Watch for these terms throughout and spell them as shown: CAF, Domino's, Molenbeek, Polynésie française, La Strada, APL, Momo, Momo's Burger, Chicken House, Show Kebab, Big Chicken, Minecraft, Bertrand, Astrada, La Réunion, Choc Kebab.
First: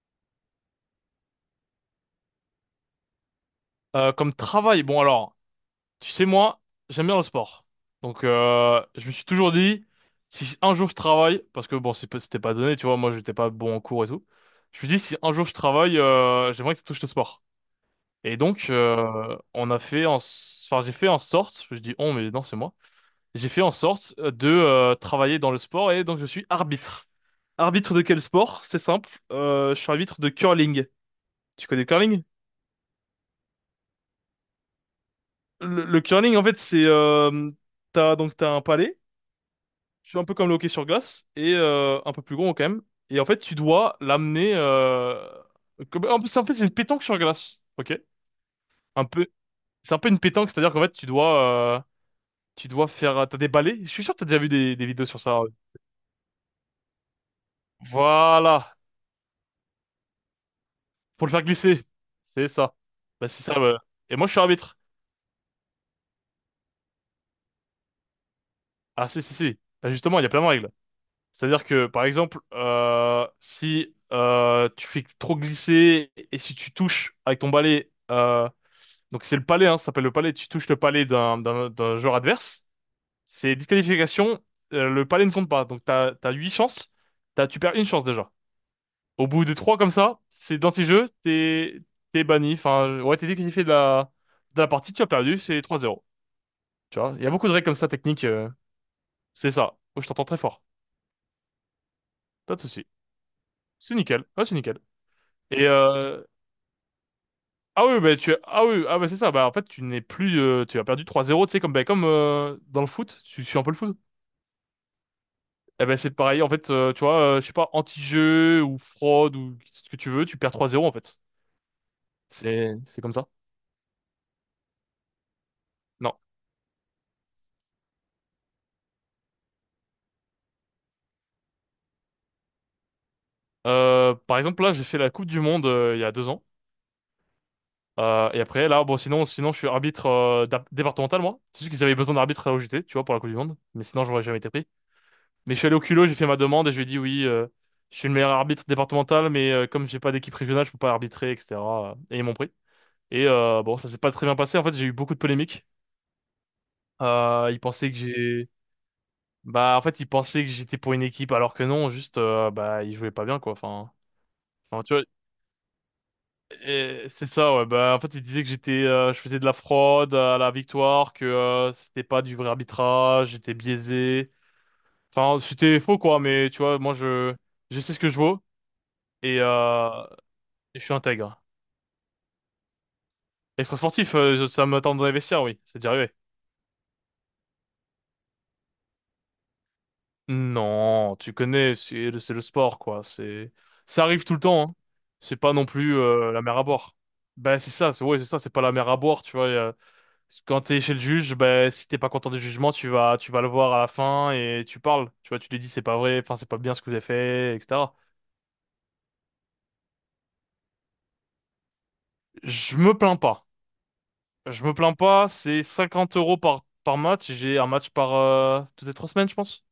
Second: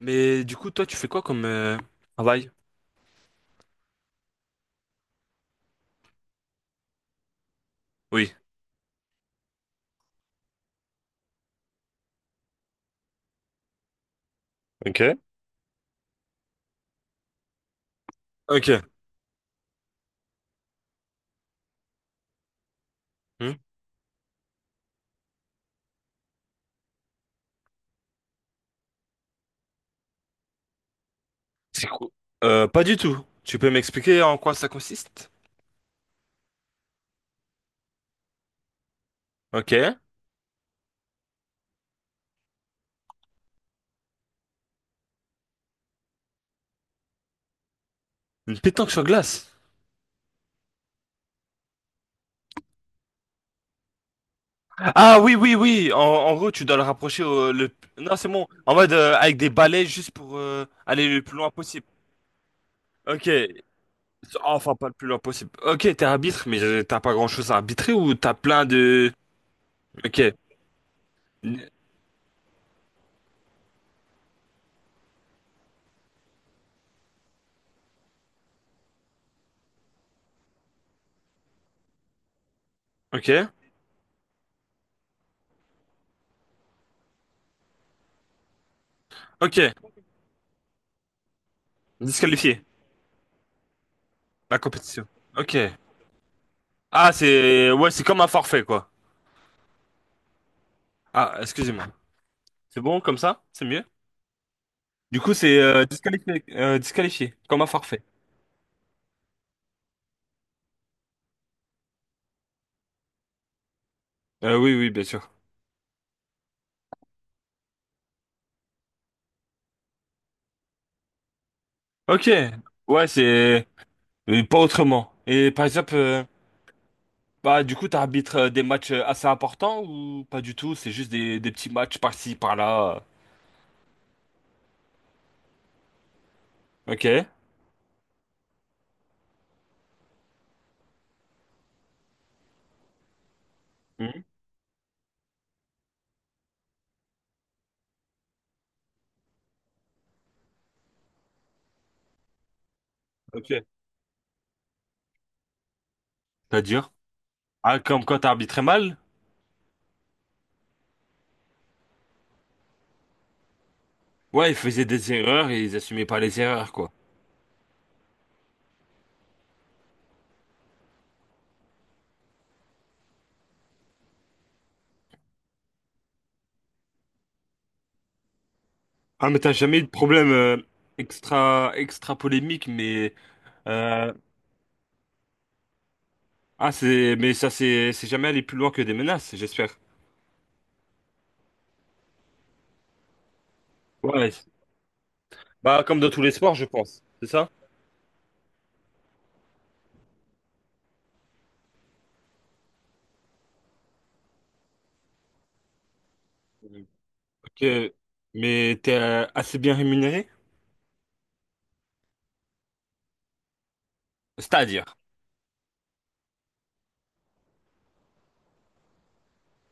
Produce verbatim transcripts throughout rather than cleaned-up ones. Mais du coup, toi, tu fais quoi comme euh, travail? Euh, comme travail, bon alors, tu sais moi, j'aime bien le sport. Donc Oui. euh, je me suis toujours dit, si un jour je travaille, parce que bon, c'est pas- c'était pas donné, tu vois, moi j'étais pas bon en cours et tout. Je me suis dit, si Ok. un jour je travaille, euh, j'aimerais que ça touche le sport. Et donc Ok. euh, on a fait en, s- enfin j'ai fait en sorte, je dis on mais non c'est moi, j'ai Hmm. fait en sorte euh, de euh, travailler dans le sport et donc je suis arbitre. Arbitre de quel sport? C'est simple, euh, je suis arbitre de curling. Tu connais le C'est quoi? curling? Euh, pas du tout. Tu peux m'expliquer en quoi ça consiste? le, le curling, en fait, c'est euh, t'as donc t'as un palais, Ok. c'est un peu comme le hockey sur glace et euh, un peu plus gros quand même. Et en fait, tu dois l'amener. Euh, comme- en plus, en fait, c'est une pétanque sur glace. Ok. Une pétanque sur Un peu, glace. c'est un peu une pétanque, c'est-à-dire qu'en fait, tu dois, euh, tu dois faire, t'as des balais. Je suis sûr que t'as déjà vu des, des vidéos Ah sur oui, ça. Ouais. oui, oui. En, en gros, tu dois le rapprocher au, le… Non, c'est bon. En Voilà, mode euh, avec des balais juste pour euh, aller le pour le plus faire loin glisser, possible. c'est ça. Ok. Bah c'est ça. Ouais. Et moi, je suis Enfin, arbitre. pas le plus loin possible. Ok, t'es arbitre, mais euh, t'as pas grand-chose à arbitrer ou t'as plein Ah de… si si si. Bah, justement, Ok. il y a plein de règles. C'est-à-dire que, par exemple, euh, si euh, tu fais trop glisser et si tu touches avec ton balai, euh, donc c'est le palais, hein, ça s'appelle le palais, tu touches le palais d'un d'un d'un joueur adverse, Ok. c'est disqualification, euh, le palais ne compte pas. Donc t'as t'as huit chances, t'as tu perds une chance déjà. Au bout de Ok. trois comme ça, c'est d'anti-jeu, t'es t'es banni, Disqualifié. enfin ouais t'es disqualifié de la La de la partie, tu compétition. as perdu, Ok. c'est trois zéro. Tu Ah, vois, il y a beaucoup de règles c'est comme ça ouais, c'est comme techniques, un euh, forfait quoi. c'est ça. Oh, je t'entends très fort, Ah, excusez-moi. pas de C'est souci. bon comme ça? C'est mieux? C'est nickel, ouais c'est nickel. Du coup, c'est Et euh, euh, disqualifié, euh, disqualifié, comme un Ah oui, forfait. bah, tu ah oui, ah bah, c'est ça. Bah, en fait, tu n'es plus, euh, tu as perdu trois zéro, tu sais, comme, bah, comme euh, dans le foot, tu suis un peu le foot. Euh, oui, oui, bien sûr. Eh ben, c'est pareil, en fait, euh, tu vois, euh, je sais pas, anti-jeu ou fraude ou ce que tu veux, tu perds trois zéro, en fait. Ok. C'est, c'est Ouais, comme ça. c'est euh, pas autrement. Et par exemple, Non. euh, bah du coup, t'arbitres euh, des matchs euh, assez importants ou pas du tout? C'est juste des, des petits matchs par-ci, par-là. Euh, par exemple, là, j'ai fait la Coupe du Monde euh, il y a deux ans. euh. Ok. Euh, et après, là, bon, sinon, sinon, je suis arbitre euh, d'ap- départemental, moi. C'est juste qu'ils avaient besoin d'arbitre à l'O J T, tu vois, pour la Coupe du Monde. Mais sinon, j'aurais Mhm. jamais été pris. Mais je suis allé au culot, j'ai fait ma demande et je lui ai dit oui, euh, je suis le meilleur arbitre départemental, mais euh, comme j'ai pas d'équipe régionale, je peux pas arbitrer, et cetera. Et ils m'ont pris. Et Ok. euh, bon, ça s'est pas très bien passé. En fait, j'ai eu beaucoup de polémiques. C'est-à-dire? Euh, ils Ah, pensaient que comme quand j'ai, t'arbitrais mal? bah, en fait, ils pensaient que j'étais pour une équipe, alors que non, juste, euh, bah, ils jouaient pas bien, quoi. Enfin, Ouais, ils enfin, faisaient tu vois, des erreurs et ils assumaient pas les erreurs quoi. et c'est ça, ouais. Bah, en fait, ils disaient que j'étais, euh, je faisais de la fraude à la victoire, que euh, c'était pas du vrai arbitrage, j'étais biaisé. Enfin, c'était faux, quoi. Mais tu vois, moi, je, je sais ce que je vaux. Ah, mais Et, t'as jamais eu de euh, problème euh, Je suis intègre. extra extra polémique, mais Euh, Extra-sportif, euh, je- ça m'attend dans les vestiaires, oui. C'est déjà arrivé. ah, c'est, mais ça, c'est, c'est jamais aller plus loin que des menaces, j'espère. Non, tu connais, c'est le c'est le sport, quoi. C'est, ça arrive Ouais. tout le temps, hein. C'est pas non Bah, plus comme dans tous les euh, la sports, mer à je boire. pense. C'est ça? Ben c'est ça, c'est ouais, c'est ça, c'est pas la mer à boire, tu vois. Euh, quand t'es chez le juge, ben si t'es pas content du jugement, tu vas, tu vas le voir à la fin et tu parles. Tu vois, tu lui dis c'est pas vrai, enfin c'est pas bien ce que vous avez fait, Ok. et cetera. Mais t'es euh, assez bien rémunéré? Je me plains pas. Je me plains C'est-à-dire. pas. C'est cinquante euros par par match. J'ai un match par euh, toutes les trois semaines, je pense.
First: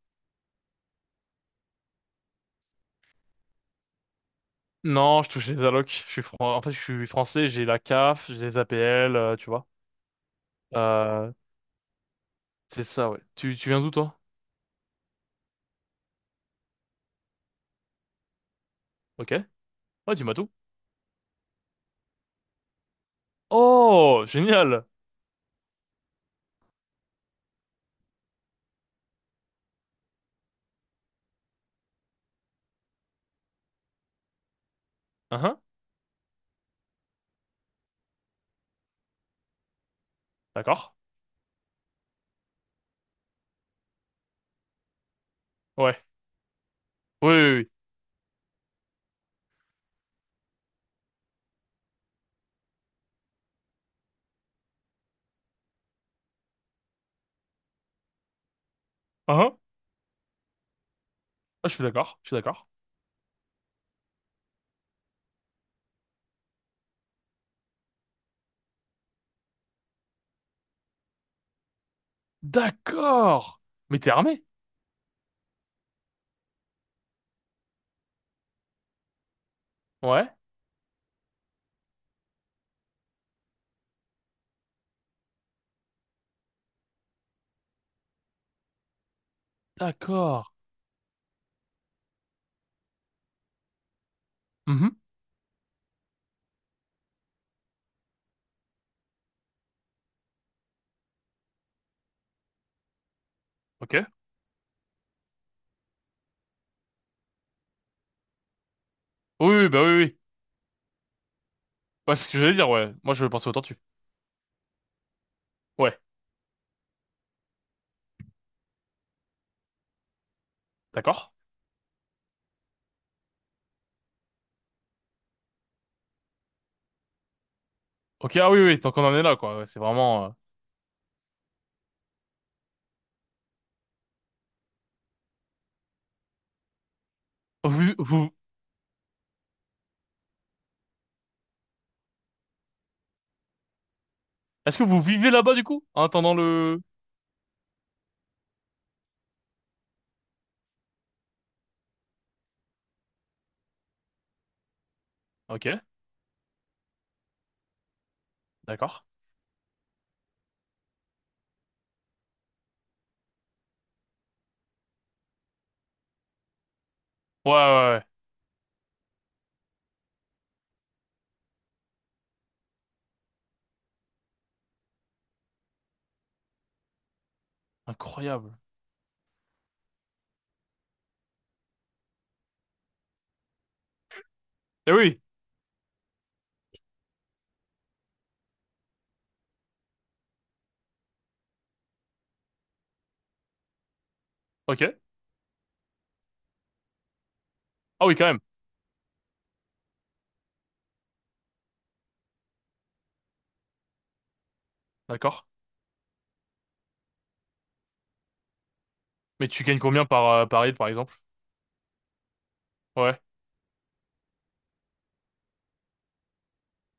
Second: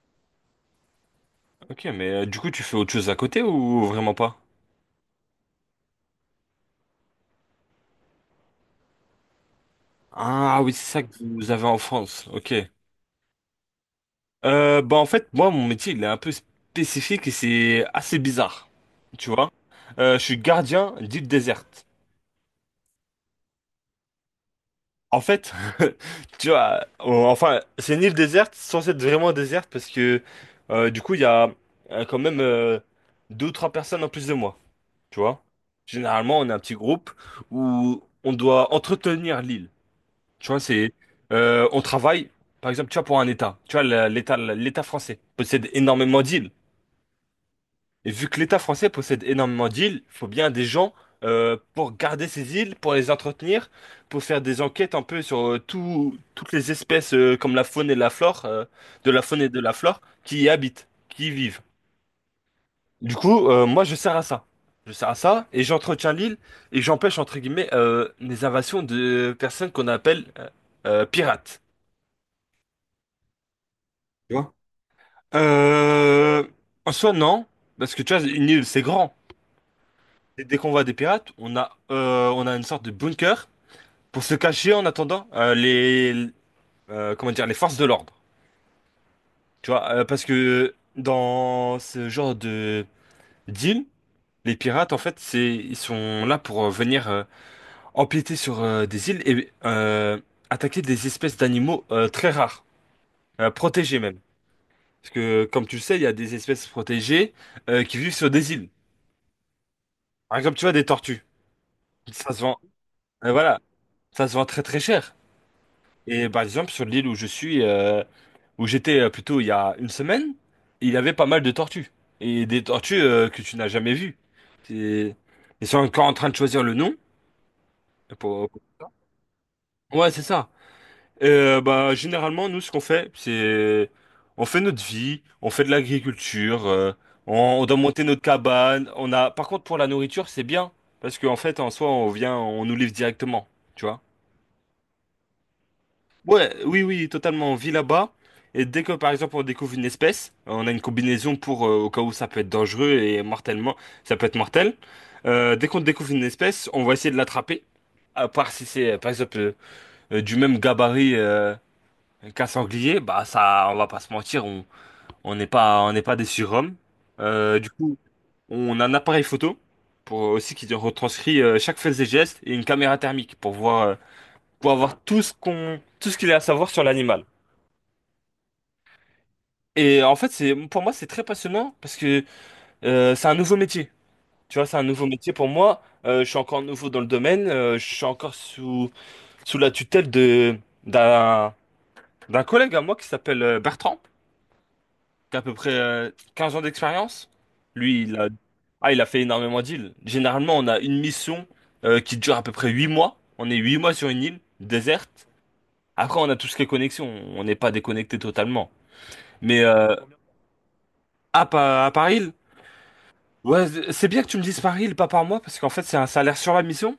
Ok, mais euh, du coup, tu fais autre chose à côté ou vraiment pas? Non, je touche les allocs. Je suis fran- En fait, je suis français, j'ai la CAF, j'ai les A P L, euh, tu vois. Ah oui, c'est ça que Euh, vous avez en France. Ok. c'est ça, ouais. Tu, tu viens d'où, toi? Euh, bah en fait, moi, mon métier, il est un peu spécifique et c'est assez bizarre. Tu Ok. vois? Ouais, Euh, je dis-moi suis tout. gardien d'île déserte. Oh, génial. En fait, tu vois, on- enfin, c'est une île déserte, censée être vraiment déserte, parce que euh, du coup, il y a euh, quand même euh, deux ou trois personnes en plus de moi, tu vois. Hein, Généralement, on est un petit groupe où on doit entretenir l'île. Tu vois, d'accord. c'est, euh, on travaille, par exemple, tu vois, pour un État. Tu vois, la- l'État, l'État français possède Ouais. énormément d'îles. Oui, oui, oui. Et vu que l'État français possède énormément d'îles, il faut bien des gens euh, pour garder ces îles, pour les entretenir, pour faire des enquêtes un peu sur euh, tout- toutes les espèces euh, comme la faune et la flore, euh, de la Hein, faune et de ah, la flore qui y habitent, qui y vivent. ah, je suis d'accord. Je suis d'accord. Du coup, euh, moi je sers à ça. Je sers à ça et j'entretiens l'île et j'empêche entre guillemets euh, les invasions de personnes qu'on appelle euh, euh, pirates. D'accord. Mais t'es Tu armé? vois? Euh, En soi non, parce que tu vois, une île c'est grand. Ouais. Dès dès qu'on voit des pirates, on a, euh, on a une sorte de bunker pour se cacher en attendant euh, les, euh, comment dire, les forces de l'ordre. Tu vois, euh, parce D'accord. que dans ce genre de d'île, les pirates, Mhm. en fait, c'est, ils sont là pour euh, venir euh, empiéter sur euh, des îles et euh, attaquer des espèces d'animaux euh, très rares, euh, Ok. protégés même. Parce que, comme tu le sais, il y a des espèces protégées euh, qui vivent sur des îles. Oui, oui, bah oui, oui. Par exemple, tu vois, des tortues. Ouais, c'est ce Ça que se j'allais vend, dire, ouais. Moi, je euh, pensais aux voilà, tortues. ça se vend très très cher. Ouais. Et par exemple, sur l'île où je suis, euh, où j'étais euh, plutôt il y a une semaine, il y avait pas D'accord. mal de tortues. Et des tortues euh, que tu n'as jamais vues. C'est- Ils sont encore en train de choisir le nom. Ok, pour- ah oui, oui, tant qu'on en est là, quoi. Ouais, c'est Ouais, c'est vraiment... euh, ça. Euh, bah, généralement, nous, ce qu'on fait, c'est… On fait notre vie, on fait de l'agriculture, euh, on, on doit Vous, monter notre vous... cabane. On a… Par contre, pour la nourriture, c'est bien. Parce qu'en fait, en soi, on vient, on nous livre directement. Tu vois. Est-ce que vous vivez là-bas, du coup? En attendant Ouais, le... oui, oui, totalement. On vit là-bas. Et dès que, par exemple, on découvre une espèce, on a une combinaison pour, euh, au cas où ça peut être dangereux et mortellement, ça peut être mortel. Euh, Ok. Dès qu'on découvre une espèce, on va essayer de l'attraper. À part si c'est, euh, D'accord. par exemple, euh, euh, du même gabarit euh, qu'un sanglier, bah ça, on va pas se mentir, on on n'est pas, on n'est pas des surhommes. Ouais, ouais, Euh, du coup, ouais. on a un appareil photo pour aussi qui retranscrit euh, chaque fait et geste et une caméra thermique pour voir, euh, pour avoir tout ce qu'on, tout ce qu'il y a à savoir sur l'animal. Incroyable. Et en fait, c'est pour moi, c'est très passionnant parce que euh, c'est un nouveau métier. Tu vois, c'est un Eh nouveau oui, métier pour moi. Euh, je suis encore nouveau dans le domaine. Euh, je suis encore sous, sous la tutelle de, d'un, d'un collègue à moi qui s'appelle euh, Bertrand, ok. qui a à peu près euh, quinze ans d'expérience. Lui, Ah oui, il quand a, même. ah, il a fait énormément d'îles. Généralement, on a une mission euh, qui dure à peu près huit mois. On est huit mois sur une île déserte. D'accord. Après, on a tout ce qui est connexion. On n'est pas déconnecté totalement. Mais Mais tu gagnes euh, combien par, euh, par lead, par exemple? à, Pa- à Paris, Ouais. ouais, c'est c'est bien que tu me dises par île, pas par mois, parce qu'en fait, c'est un salaire sur la mission.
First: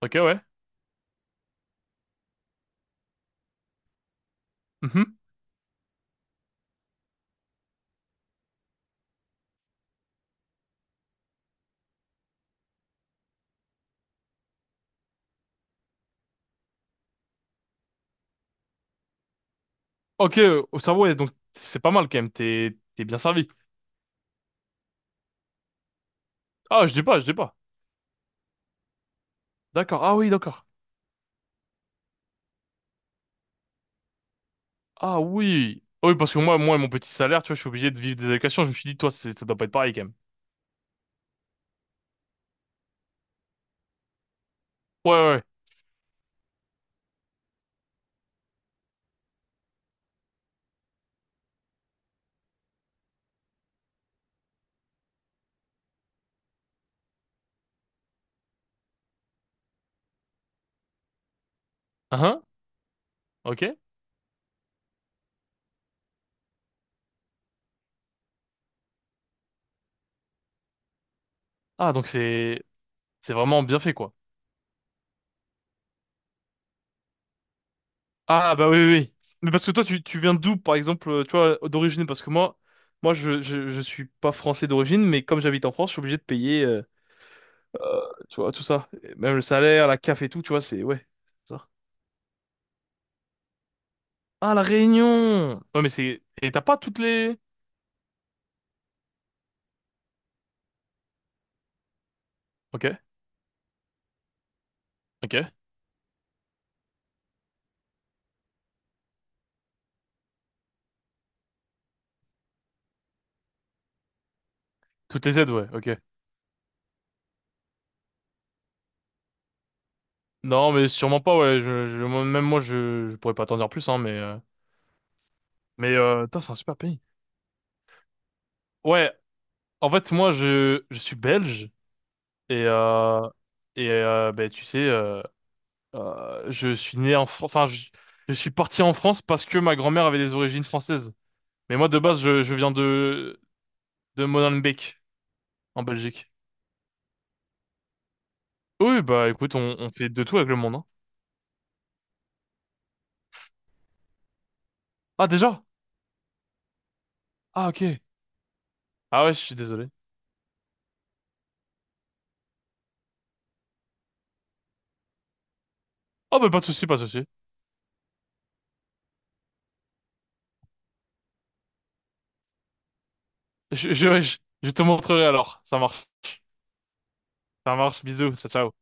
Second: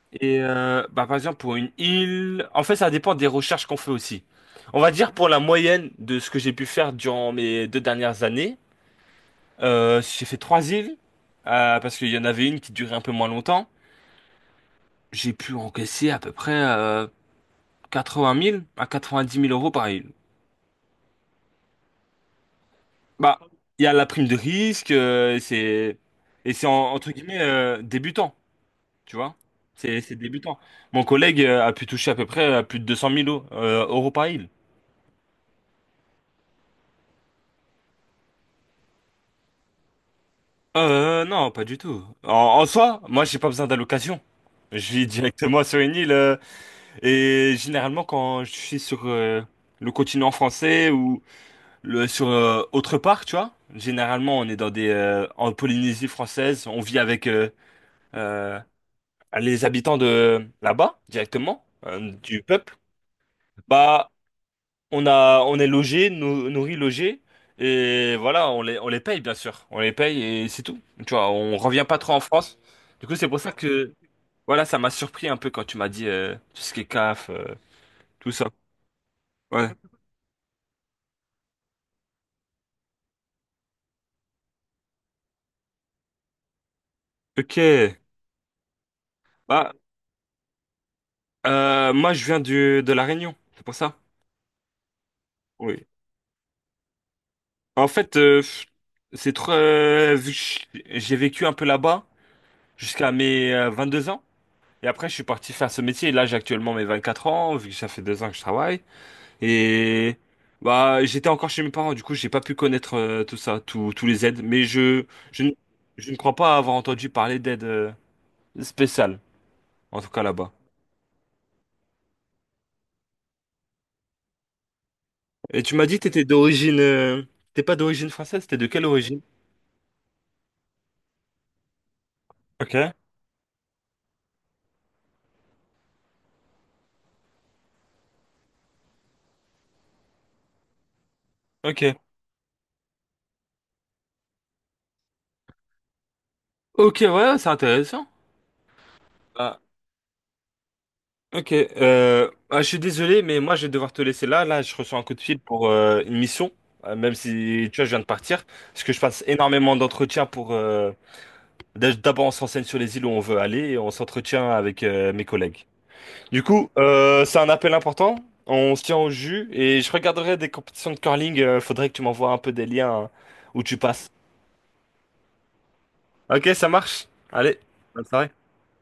Ok, Et ouais. Euh, bah, par exemple, pour une île, en fait, ça dépend des recherches qu'on fait aussi. On va dire Mhm. pour la moyenne de ce que j'ai pu faire durant mes deux dernières années, euh, j'ai fait trois îles, euh, parce qu'il y en avait une qui durait un peu moins longtemps. J'ai pu encaisser à peu près euh, quatre-vingt mille à quatre-vingt-dix mille euros par île. Ok, euh, au cerveau, ouais, donc c'est pas mal quand même. T'es, t'es bien Bah, servi. il y a la prime de risque, euh, c'est et c'est Ah, en- je dis entre pas, je dis guillemets pas. euh, débutant. Tu vois? C'est D'accord. Ah c'est oui, débutant. d'accord. Mon collègue euh, a pu toucher à peu près à plus de deux cent mille euros euh, euros par île. Ah oui. Ah oui, parce que moi, moi, mon petit salaire, tu vois, je suis obligé de vivre des allocations. Je me suis dit, toi, c'est- ça doit pas être pareil quand même. Euh, non, pas du tout. En, en soi, moi, j'ai pas besoin d'allocation. Je vis Ouais, ouais. Ouais. directement sur une île. Euh, et généralement, quand je suis sur euh, le continent français ou le, sur euh, autre part, tu vois, généralement, on est dans des, euh, en Polynésie française, on vit avec euh, euh, les habitants de là-bas, directement, euh, Hein? du peuple. Ok. Bah, on a, on est logé, nou- nourri, logé, et voilà, on les, on les paye bien sûr, on les paye et c'est tout. Tu vois, on revient Ah, pas donc trop en France. c'est, Du coup, c'est c'est pour ça vraiment bien que, fait, quoi. voilà, ça m'a surpris un peu quand tu m'as dit euh, tout ce qui est CAF, euh, tout ça. Ah bah oui oui. Oui. Mais parce que Ouais. toi tu, tu viens d'où par exemple, euh, tu vois, d'origine parce que moi moi je, je je suis pas français d'origine mais comme j'habite en France, je suis obligé de payer euh, Ok. euh, tu vois tout ça, et même le Bah, salaire, la CAF et tout, tu vois, c'est ouais, c'est ça. euh, moi, je viens du, de La Réunion, c'est pour ça. Ah la Réunion. Ouais Oui. mais c'est et t'as pas toutes les En fait, euh, pff, c'est trop. Euh, vu que j'ai vécu un peu là-bas OK, jusqu'à mes euh, deux ans. Et après, je suis OK. parti faire ce métier. Et là, j'ai actuellement mes vingt-quatre ans, vu que ça fait deux ans que je travaille. Et bah j'étais encore chez mes parents, du coup j'ai pas pu connaître euh, tout ça, tous tous les aides. Mais je, Toutes les je, ne- aides, ouais, OK. je ne crois pas avoir entendu parler d'aide euh, spéciale, en tout cas là-bas. Non, mais sûrement pas ouais, je, je moi- même moi je je pourrais pas t'en dire plus hein mais euh, Et tu m'as mais dit que t'étais euh, putain, c'est un super d'origine, pays. euh, t'es pas d'origine française, t'es de quelle Ouais, origine? en fait moi je je suis belge et Ok, euh, et euh, ben tu sais euh, Euh, je suis né en France, enfin, je, je suis parti en France parce que ma grand-mère avait des origines françaises. Mais moi, ok. de base, je, je viens de, de Molenbeek, en Belgique. Ok, ouais, c'est intéressant. Oui, bah écoute, Ah, on, on fait de tout avec le monde, hein. ok, euh, ah, je suis désolé, mais moi je vais devoir te laisser là. Là, je reçois un coup de Ah, fil déjà? pour euh, une mission, euh, même si Ah, tu vois, je viens ok. de partir, parce que je passe Ah ouais, je suis énormément désolé. d'entretiens pour euh, D'a- D'abord, on s'enseigne sur les îles où on veut aller et on s'entretient avec euh, mes collègues. Oh, Du bah pas de coup, souci, pas de euh, souci. c'est un appel important. On se tient au jus et je regarderai des compétitions de curling. Euh, faudrait que tu m'envoies un peu des liens hein, où tu Je, passes. Je, je, je te montrerai alors. Ça marche, Ok, ça marche. Allez, ça bonne marche, soirée. bisous, ciao, ciao.